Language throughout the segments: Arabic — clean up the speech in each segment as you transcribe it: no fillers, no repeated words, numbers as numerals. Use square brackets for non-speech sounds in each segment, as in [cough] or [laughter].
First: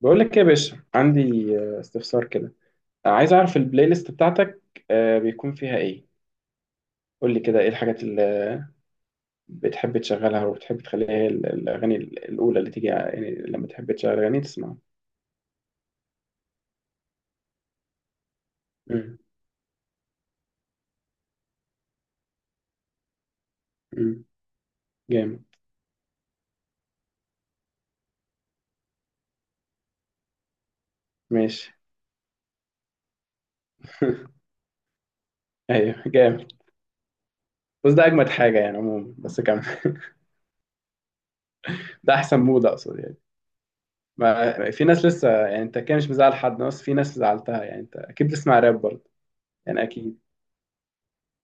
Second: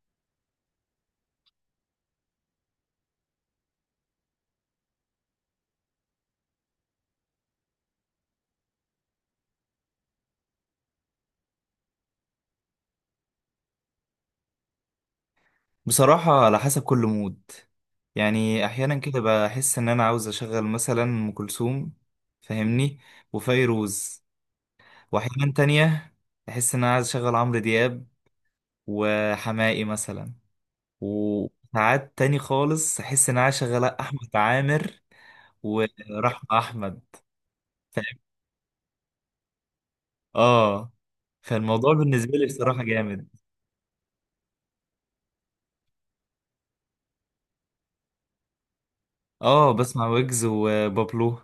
بقول لك إيه يا باشا، عندي استفسار كده. عايز اعرف البلاي ليست بتاعتك بيكون فيها ايه. قول لي كده ايه الحاجات اللي بتحب تشغلها وبتحب تخليها هي الاغاني الاولى اللي تيجي، يعني لما تحب تشغل اغاني تسمعها. بصراحة على حسب كل مود. يعني أحيانا مم. كده بحس إن أنا عاوز أشغل مثلا أم كلثوم، فاهمني، وفيروز. مم. جامد. وأحيانا تانية بحس إن أنا عايز أشغل عمرو دياب وحماقي مثلا. ماشي. وساعات تاني خالص أحس إن أنا عايز أشغل أحمد [laughs] عامر ايوه جامد. ورحمة أحمد. بس ده فاهم. اجمد حاجه يعني عموما، بس كمل. [laughs] آه فالموضوع ده بالنسبة احسن لي مود بصراحة اقصد يعني. جامد. ما في ناس لسه يعني، انت كده مش مزعل حد، بس في ناس زعلتها. يعني انت اكيد بتسمع راب برضه. يعني بسمع اكيد. ويجز وبابلو.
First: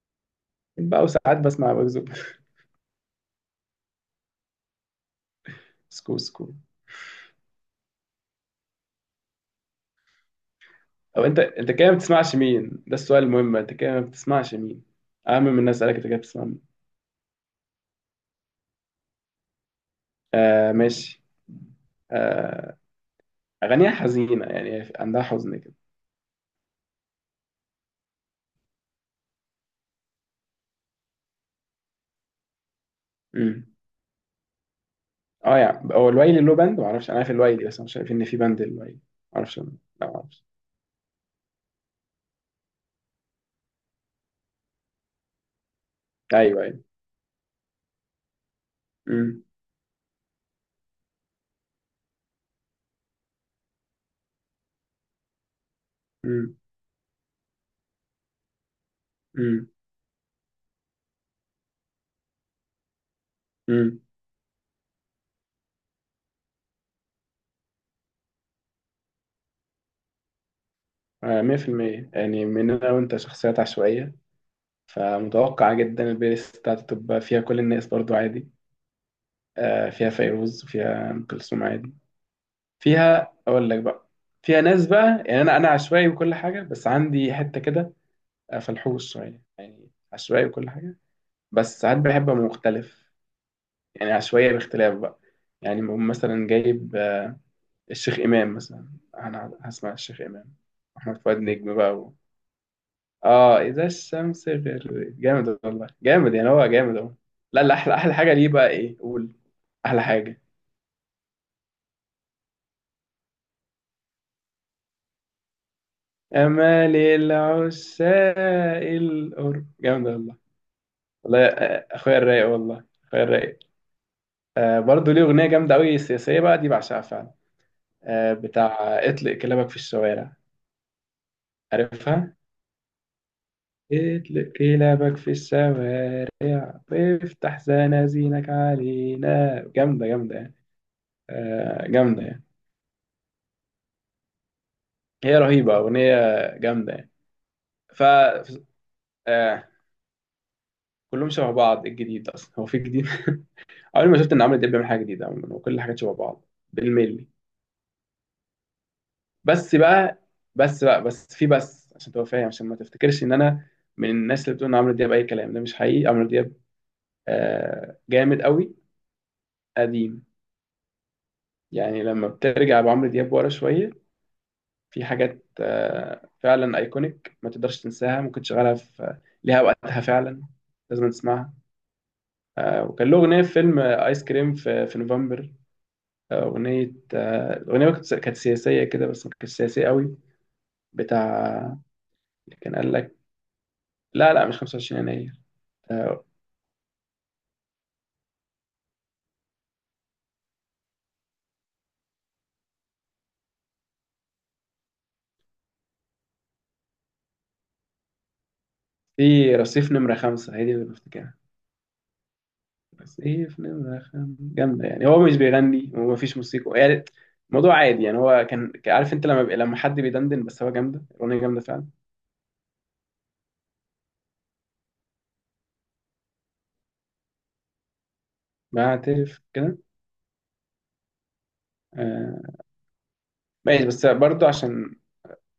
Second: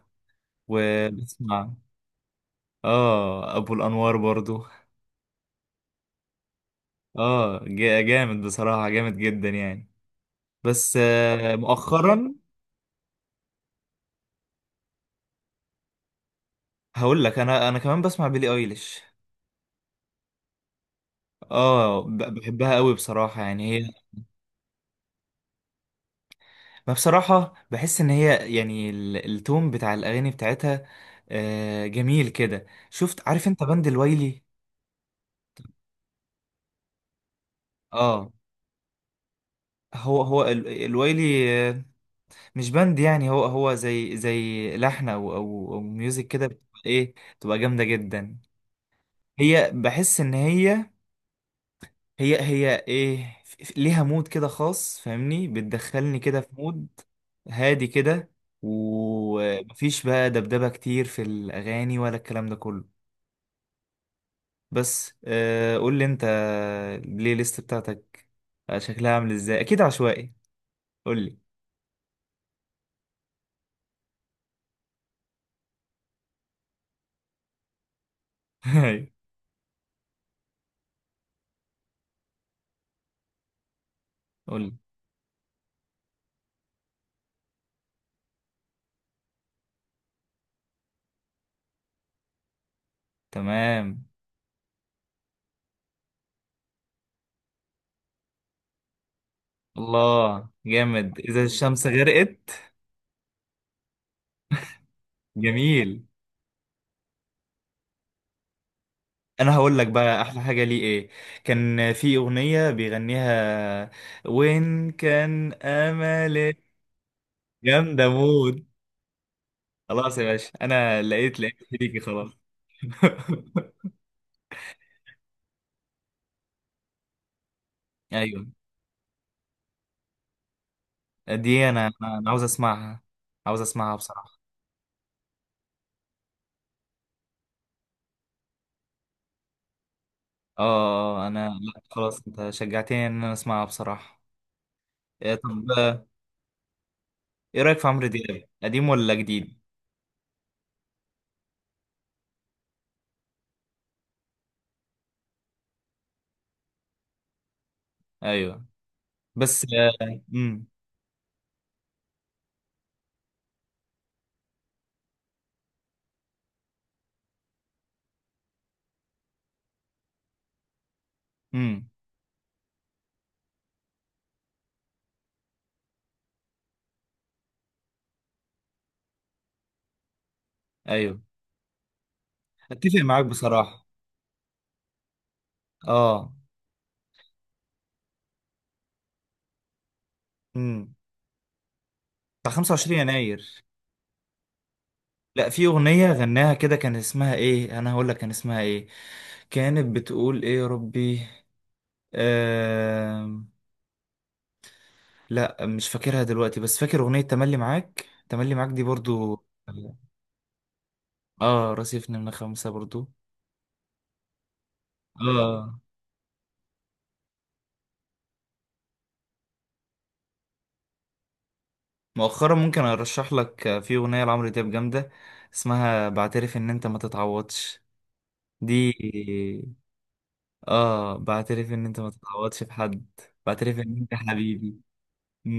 بقى، وساعات وبسمع بسمع بكذب. [laughs] أبو الأنوار برضو. سكو سكو. جامد بصراحة، جامد جدا يعني. بس. او انت طب انت كده ما مؤخرا بتسمعش مين؟ ده السؤال المهم، انت كده ما بتسمعش مين اهم من الناس؟ اسالك انت كده بتسمع مين؟ هقول لك، انا كمان بسمع بيلي ايليش. آه ماشي. بحبها آه قوي بصراحة، يعني هي. اغانيها حزينه يعني، عندها حزن كده. ما بصراحة بحس ان هي يعني التون بتاع الاغاني بتاعتها. جميل كده. شفت، عارف انت امم. بند الويلي؟ اه يعني هو الويلي له باند؟ ما اعرفش، انا عارف الويلي بس أنا مش عارف ان اه، في باند الويلي، ما اعرفش أنا. لا ما هو اعرفش. الويلي، مش بند يعني. هو هو زي لحن، او او أو ميوزك كده، ايوه ايوه. بتبقى ايه، بتبقى جامدة جدا. امم. هي بحس ان هي، هي ايه، ليها مود كده خاص، فاهمني. بتدخلني كده في امم. مود هادي كده. امم. ومفيش بقى دبدبة كتير في الأغاني ولا الكلام ده كله. امم. بس قول لي انت، البلاي ليست بتاعتك شكلها عامل ازاي؟ اكيد عشوائي. قول لي. آه 100% يعني، من انا وانت شخصيات عشوائيه، فمتوقع جدا البلاي ليست بتاعتي تبقى فيها كل الناس برضو عادي. [laughs] آه فيها فيروز وفيها ام كلثوم عادي. فيها اقول لك بقى، فيها قول لي. ناس بقى يعني، انا عشوائي وكل حاجه، بس عندي حته كده فلحوص شويه، يعني عشوائي وكل حاجه، بس ساعات بحب ابقى مختلف، تمام. يعني عشوائيه باختلاف بقى. يعني بقوم مثلا جايب الشيخ امام مثلا، انا هسمع الشيخ الله، امام، احمد جامد. فؤاد إذا نجم الشمس بقى و... غرقت. اه اذا الشمس غربت، جامد والله، جميل. جامد يعني، هو جامد اهو. لا لا، احلى احلى حاجه ليه بقى ايه، قول. انا هقول لك احلى بقى احلى حاجه حاجه ليه ايه. كان في اغنيه بيغنيها، وين كان املي. امال جامده مود. العشاق القرب، جامد خلاص يا والله. باشا، انا لقيت، والله لقيت شريكي اخويا خلاص. الرايق، والله اخويا [laughs] الرايق. آه برضه ليه اغنيه جامده قوي سياسيه بقى دي، بعشقها فعلا. آه ايوه. بتاع اطلق كلابك في الشوارع، دي انا، أنا عارفها. عاوز اسمعها، عاوز اسمعها بصراحه. اطلق كلابك في الشوارع وافتح زنازينك علينا، جامده جامده يعني. اه، آه، آه، انا لا آه خلاص، جامده يعني، انت شجعتني ان انا اسمعها بصراحه. إيه هي طب. رهيبه اغنيه، جامده يعني. ايه رايك في ف عمرو دياب، قديم ولا جديد؟ آه كلهم شبه بعض، إيه الجديد اصلا، هو في جديد؟ [laughs] عمري ما شفت ان عمرو دياب بيعمل حاجه جديده عموما، وكل الحاجات شبه بعض بالملي. ايوه، بس، بس بقى امم، بس بقى بس في بس عشان تبقى فاهم، عشان ما تفتكرش ان انا من الناس اللي بتقول ان عمرو دياب اي كلام، ده مش حقيقي. عمرو دياب آه جامد قوي قديم. امم، يعني لما بترجع بعمرو دياب ورا شويه، في حاجات آه فعلا ايكونيك ما تقدرش تنساها، ممكن تشغلها في ليها وقتها فعلا، لازم ايوه، تسمعها. آه اتفق وكان له معاك اغنيه في فيلم بصراحه. ايس كريم في نوفمبر. اه، اغنيه، الاغنيه كانت سياسيه كده بس ما كانتش سياسيه قوي. مم. بتاع بتاع كان قال 25 لك يناير. لا لا، مش 25 يناير. لا، في اغنيه آه، غناها كده، كان اسمها ايه، انا هقول لك كان اسمها ايه. كانت بتقول ايه يا ربي. آم... لا مش فاكرها دلوقتي، بس فاكر اغنيه تملي معاك، تملي معاك دي برضو. في رصيف نمرة خمسة، هي دي اللي بفتكرها. اه، رصيفنا من 5 برضو. رصيف نمرة خمسة جامدة يعني، هو مش اه بيغني ومفيش موسيقى يعني، الموضوع عادي يعني، هو كان عارف انت لما بي... لما حد بيدندن بس، هو جامدة الأغنية جامدة فعلا. مؤخرا ممكن ارشح لك في اغنيه لعمرو دياب جامده، اسمها بعترف ان انت ما تتعوضش. دي، بعترف كده. اه بعترف ان انت ما آه، تتعوضش في حد. بعترف ماشي ان بس انت برضو حبيبي. عشان،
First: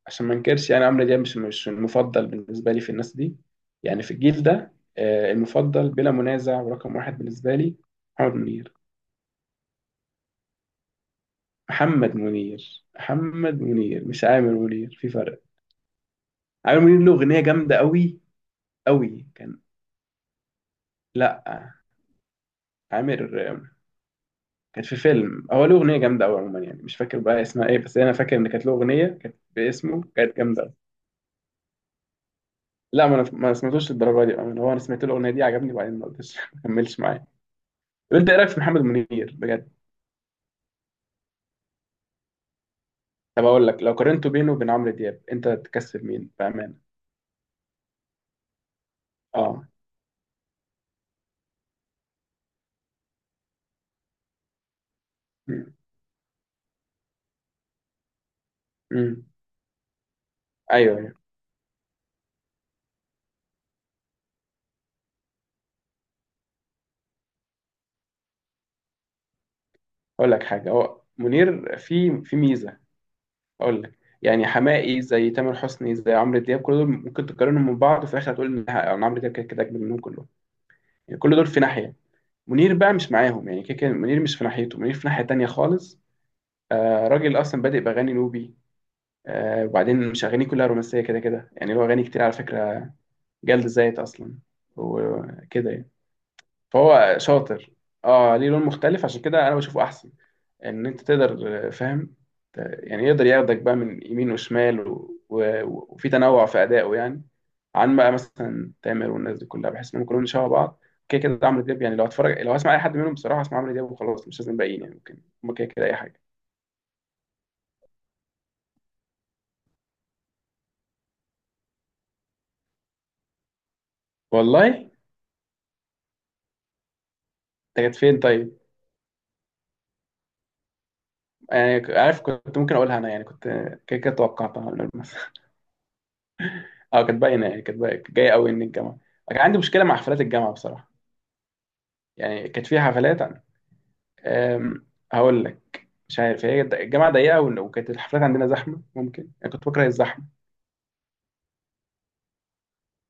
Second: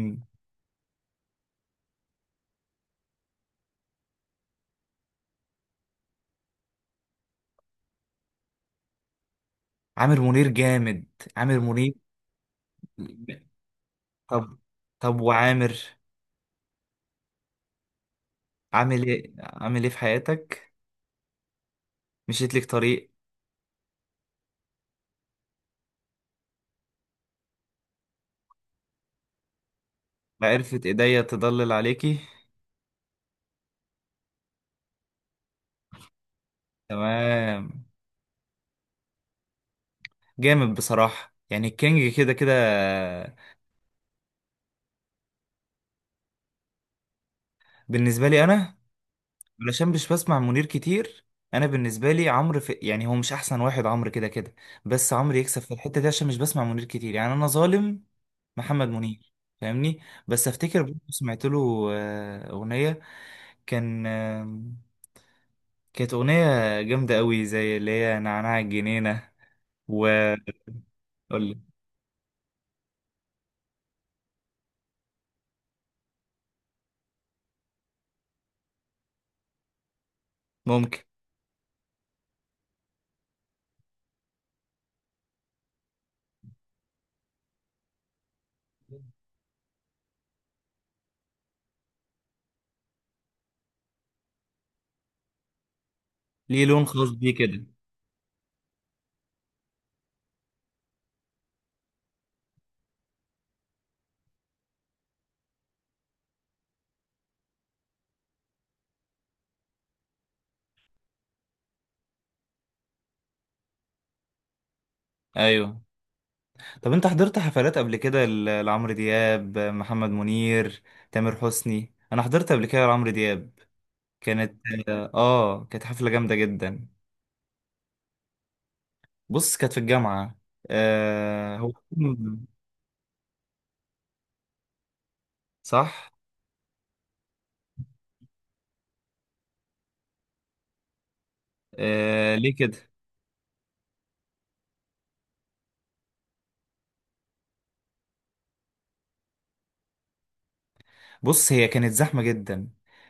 عشان ما انكرش، يعني عمرو دياب مش المفضل بالنسبة لي في الناس دي، يعني في الجيل ده. المفضل بلا منازع ورقم واحد بالنسبة لي محمد منير. عامر منير جامد. عامر منير. محمد منير، محمد منير مش عامر طب. منير، في فرق. وعامر عامر منير له أغنية جامدة قوي عامل قوي ايه، كان، عامل ايه في حياتك. لا، مشيت لك طريق. عامر كانت في فيلم، هو له اغنيه جامده قوي عموما يعني، مش فاكر بقى اسمها ايه، بس انا فاكر ان كانت له اغنيه كانت باسمه، كانت جامده أوي. عرفت ايديا تضلل عليكي. لا ما انا ما سمعتوش للدرجه دي، أنا هو انا سمعت له الاغنيه دي، عجبني وبعدين ما قلتش [laughs] ما كملش معايا. تمام. طب انت ايه رايك في محمد منير بجد؟ جامد بصراحة، يعني الكينج كده كده. طب اقول لك لو قارنته بينه وبين عمرو دياب، انت تكسب مين بامانه؟ بالنسبة لي انا، اه علشان مش بسمع منير كتير. انا بالنسبة لي عمرو في، يعني هو مش احسن واحد. عمرو كده كده، بس عمرو يكسب في الحتة دي عشان مش بسمع منير كتير، يعني انا ظالم محمد امم. منير، فاهمني. بس افتكر برضه ايوه ايوه. سمعت له اغنية. كان كانت أغنية جامدة قوي، زي اللي هي نعناع الجنينة، و اقول لك حاجه، هو قول لي. منير في في ميزه. اقول لك يعني، حماقي زي تامر حسني زي عمرو دياب، كل دول ممكن تقارنهم من بعض، وفي الاخر هتقول ان إن عمرو دياب كده كده اجمد منهم كلهم. ممكن. يعني كل دول في ناحيه، منير بقى مش معاهم، يعني كده كده منير مش في ناحيته، منير في ناحيه تانية خالص. آه راجل اصلا بادئ باغاني نوبي. آه وبعدين مش اغانيه كلها رومانسيه كده كده يعني، له اغاني كتير على فكره، جلد ذات اصلا، وكده يعني، ليه لون خاص فهو بيه كده. شاطر. اه ليه لون مختلف، عشان كده انا بشوفه احسن، ان انت تقدر فاهم، يعني يقدر ياخدك بقى من يمين وشمال و... و... وفي تنوع في ادائه يعني. عن بقى مثلا تامر والناس دي كلها، بحس انهم كلهم شبه بعض كده كده. عمرو دياب يعني لو هتفرج، لو هسمع اي حد منهم بصراحه اسمع عمرو دياب وخلاص، مش لازم باقيين، يعني ممكن هم كده أيوه. كده اي حاجه. طب أنت حضرت حفلات قبل كده، لعمرو دياب، محمد منير، تامر حسني؟ أنا حضرت قبل كده لعمرو دياب. كانت. والله انت كانت حفلة جامدة جدا. كانت فين طيب؟ بص كانت في الجامعة. آه هو. يعني عارف كنت ممكن اقولها انا يعني، كنت كده كده توقعتها [laughs] من قبل مثلا. [laughs] صح. اه كانت باينه يعني، كانت باينة- كانت جايه قوي ان الجامعه. كان عندي مشكله مع حفلات الجامعه بصراحه. آه يعني ليه كانت كده. فيها حفلات أم، هقول لك مش عارف، هي الجامعة ضيقة وكانت الحفلات عندنا زحمة، ممكن أنا كنت بكره الزحمة. بص هي كانت زحمة جدا.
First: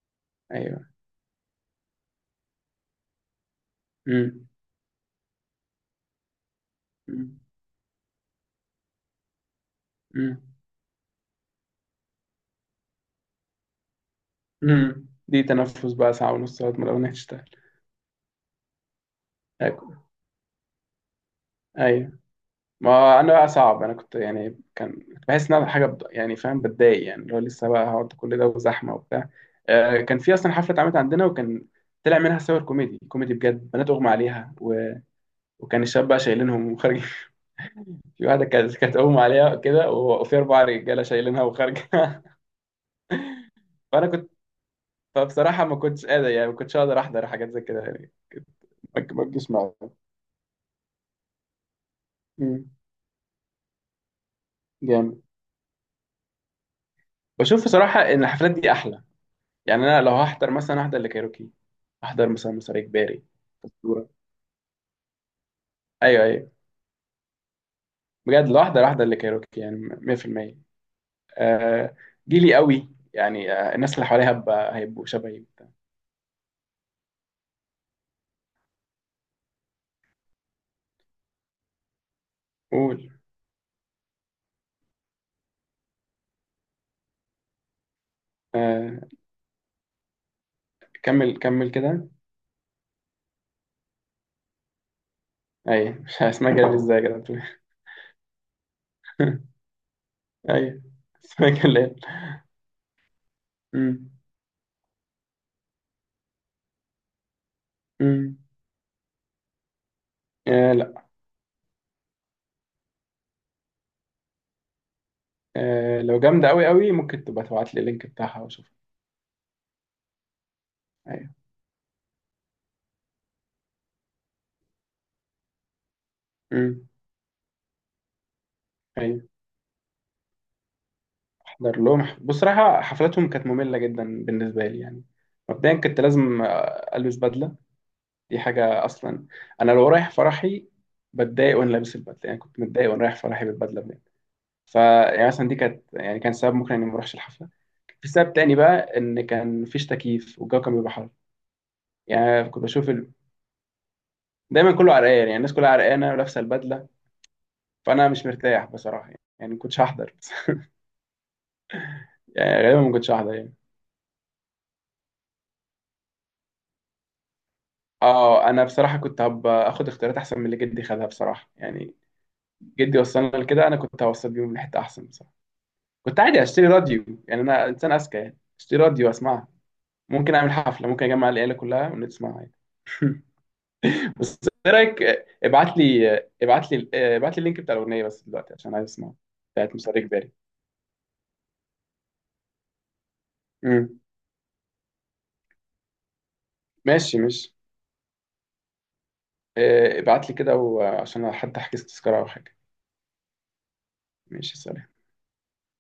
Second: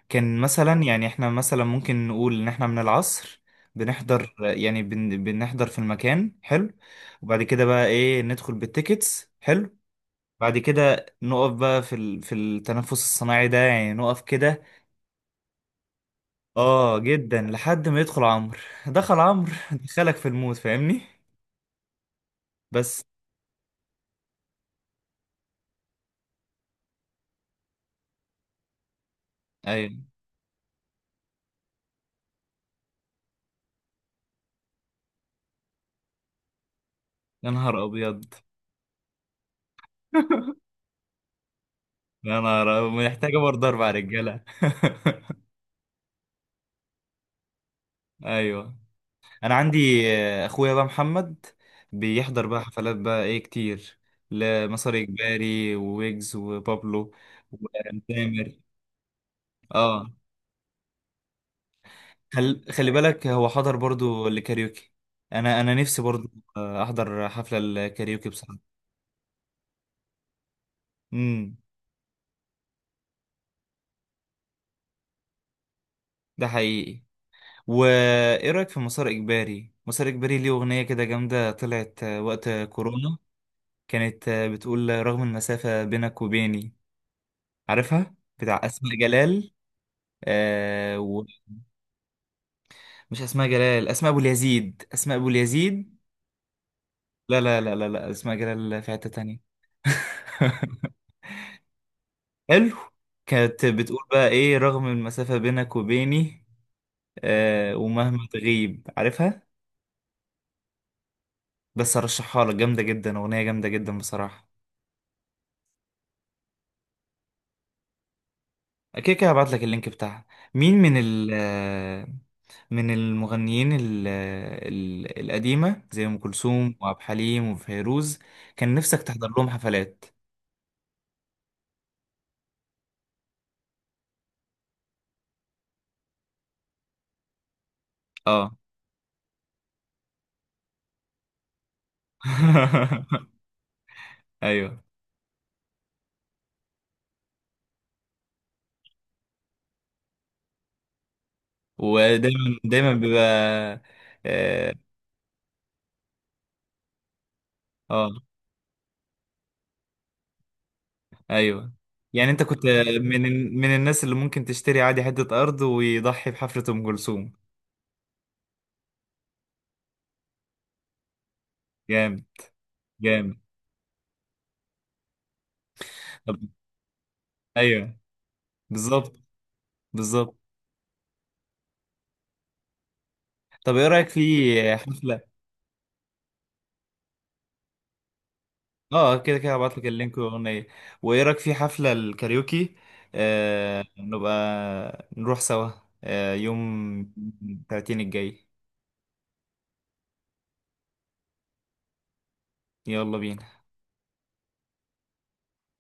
كان مثلا، أيوه. يعني احنا مثلا ممكن نقول ان احنا من العصر بنحضر، أمم. يعني بنحضر في المكان، حلو. أمم. وبعد كده بقى ايه ندخل بالتيكتس، حلو. أمم. بعد كده نقف بقى في في التنفس الصناعي ده، يعني نقف كده. أمم. دي تنفس بقى ساعة ونص لغاية ما اه الأغنية جدا، تشتغل. لحد ما يدخل عمرو. دخل عمرو [laughs] أكو- دخلك في الموت، فاهمني. أيوه. بس. ما أنا بقى صعب، أنا كنت يعني كنت بحس إن أنا حاجة يعني فاهم بتضايق، يعني اللي هو لسه بقى هقعد كل ده وزحمة وبتاع. ايوه. كان في أصلا حفلة اتعملت عندنا، وكان طلع منها صور كوميدي كوميدي بجد، بنات أغمى عليها و... وكان الشباب بقى شايلينهم وخارج. يا نهار في ابيض. واحده كانت اغمى عليها كده وفي اربع [laughs] رجاله شايلينها وخارجه. يا [laughs] نهار أبيض، محتاجة برضه اربع فانا كنت، رجالة فبصراحه ما كنتش قادر يعني، ما كنتش اقدر احضر حاجات زي كده، يعني [laughs] كنت- ايوه. ما بجيش انا معايا. عندي اخويا بقى محمد بيحضر بقى مم. حفلات بقى ايه كتير. لمسار جامد. اجباري وويجز وبابلو. بشوف بصراحه ان الحفلات وتامر. دي احلى. يعني انا اه، لو هحضر مثلا احضر لكايروكي، احضر مثلا مصاري خلي كباري، بالك، هو حضر اسطوره. برضو لكاريوكي. انا انا نفسي ايوه برضو ايوه. احضر حفلة الكاريوكي بجد بصراحة. لو احضر احضر لكايروكي يعني 100%. امم. آه جيلي قوي يعني، آه الناس اللي حواليها هيبقوا شبهي. ده حقيقي. وايه رايك في مسار اجباري؟ مسار اجباري ليه اغنية كده جامدة، طلعت وقت قول. كورونا. كانت بتقول رغم المسافة بينك وبيني، عارفها، بتاع اسماء آه جلال. آه و- كمل كمل كده. مش اسماء جلال، اسماء ابو اليزيد، اسماء ابو اليزيد. ايوه [laughs] مش اسمها، جايب ازاي كده لا بتقول. لا لا لا لا، اسماء جلال في حتة تانية. ايوه [laughs] اسمها الليل. حلو. كانت بتقول امم. بقى ايه رغم المسافة بينك وبيني، ومهما امم. تغيب، عارفها. آه لا. بس ارشحها لك، جامدة جدا، اغنية جامدة جدا بصراحة. آه لو جامده قوي قوي، ممكن تبقى تبعت لي اللينك بتاعها واشوفها. اكيد كده هبعت لك اللينك بتاعها. مين من ال ايوه. آه، من المغنيين القديمة زي ام كلثوم امم. وعبد الحليم وفيروز كان نفسك ايوه تحضر لهم حفلات؟ احضر لهم بصراحه حفلاتهم كانت ممله جدا بالنسبه لي يعني. مبدئيا كنت لازم البس بدله، دي اه. حاجه اصلا، انا لو رايح فرحي بتضايق وانا لابس البدله، يعني كنت متضايق وانا رايح [laughs] فرحي بالبدله بجد. ايوه. فيعني مثلا دي كانت، يعني كان سبب ممكن اني ما اروحش الحفله. في سبب تاني بقى، ان كان مفيش تكييف والجو كان بيبقى حر، يعني ودايما كنت بشوف دايما بيبقى. دايما اه، كله عرقان، يعني الناس كلها عرقانه ولابسه البدله، آه، فانا مش مرتاح بصراحه، يعني ما كنتش هحضر بس. [laughs] ايوه. يعني انت يعني كنت غالبا ما كنتش هحضر من يعني. من الناس اللي ممكن تشتري عادي حتة ارض، ويضحي بحفرة ام كلثوم. اه انا بصراحه كنت هبقى اخد اختيارات احسن من اللي جدي خدها بصراحه يعني، جامد. جدي جامد. وصلنا لكده، انا كنت هوصل بيهم لحته احسن بصراحه. كنت طب. عادي اشتري راديو، يعني انا انسان ايوه. اذكى، يعني اشتري راديو بالظبط. اسمعها، ممكن بالظبط. اعمل حفله، ممكن اجمع العيله كلها ونسمعها يعني. طب ايه رايك في بس ايه رايك، حفلة. ابعت لي اللينك بتاع الاغنيه بس دلوقتي عشان عايز اسمعها، اه كده كده بتاعت هبعت لك مسار اللينك اجباري. والاغنية. وايه رايك في حفلة الكاريوكي، امم. نبقى نروح سوا، يوم ماشي ماشي. 30 الجاي. ابعت لي كده وعشان حتى احجز تذكرة او حاجة. يلا بينا ماشي سلام.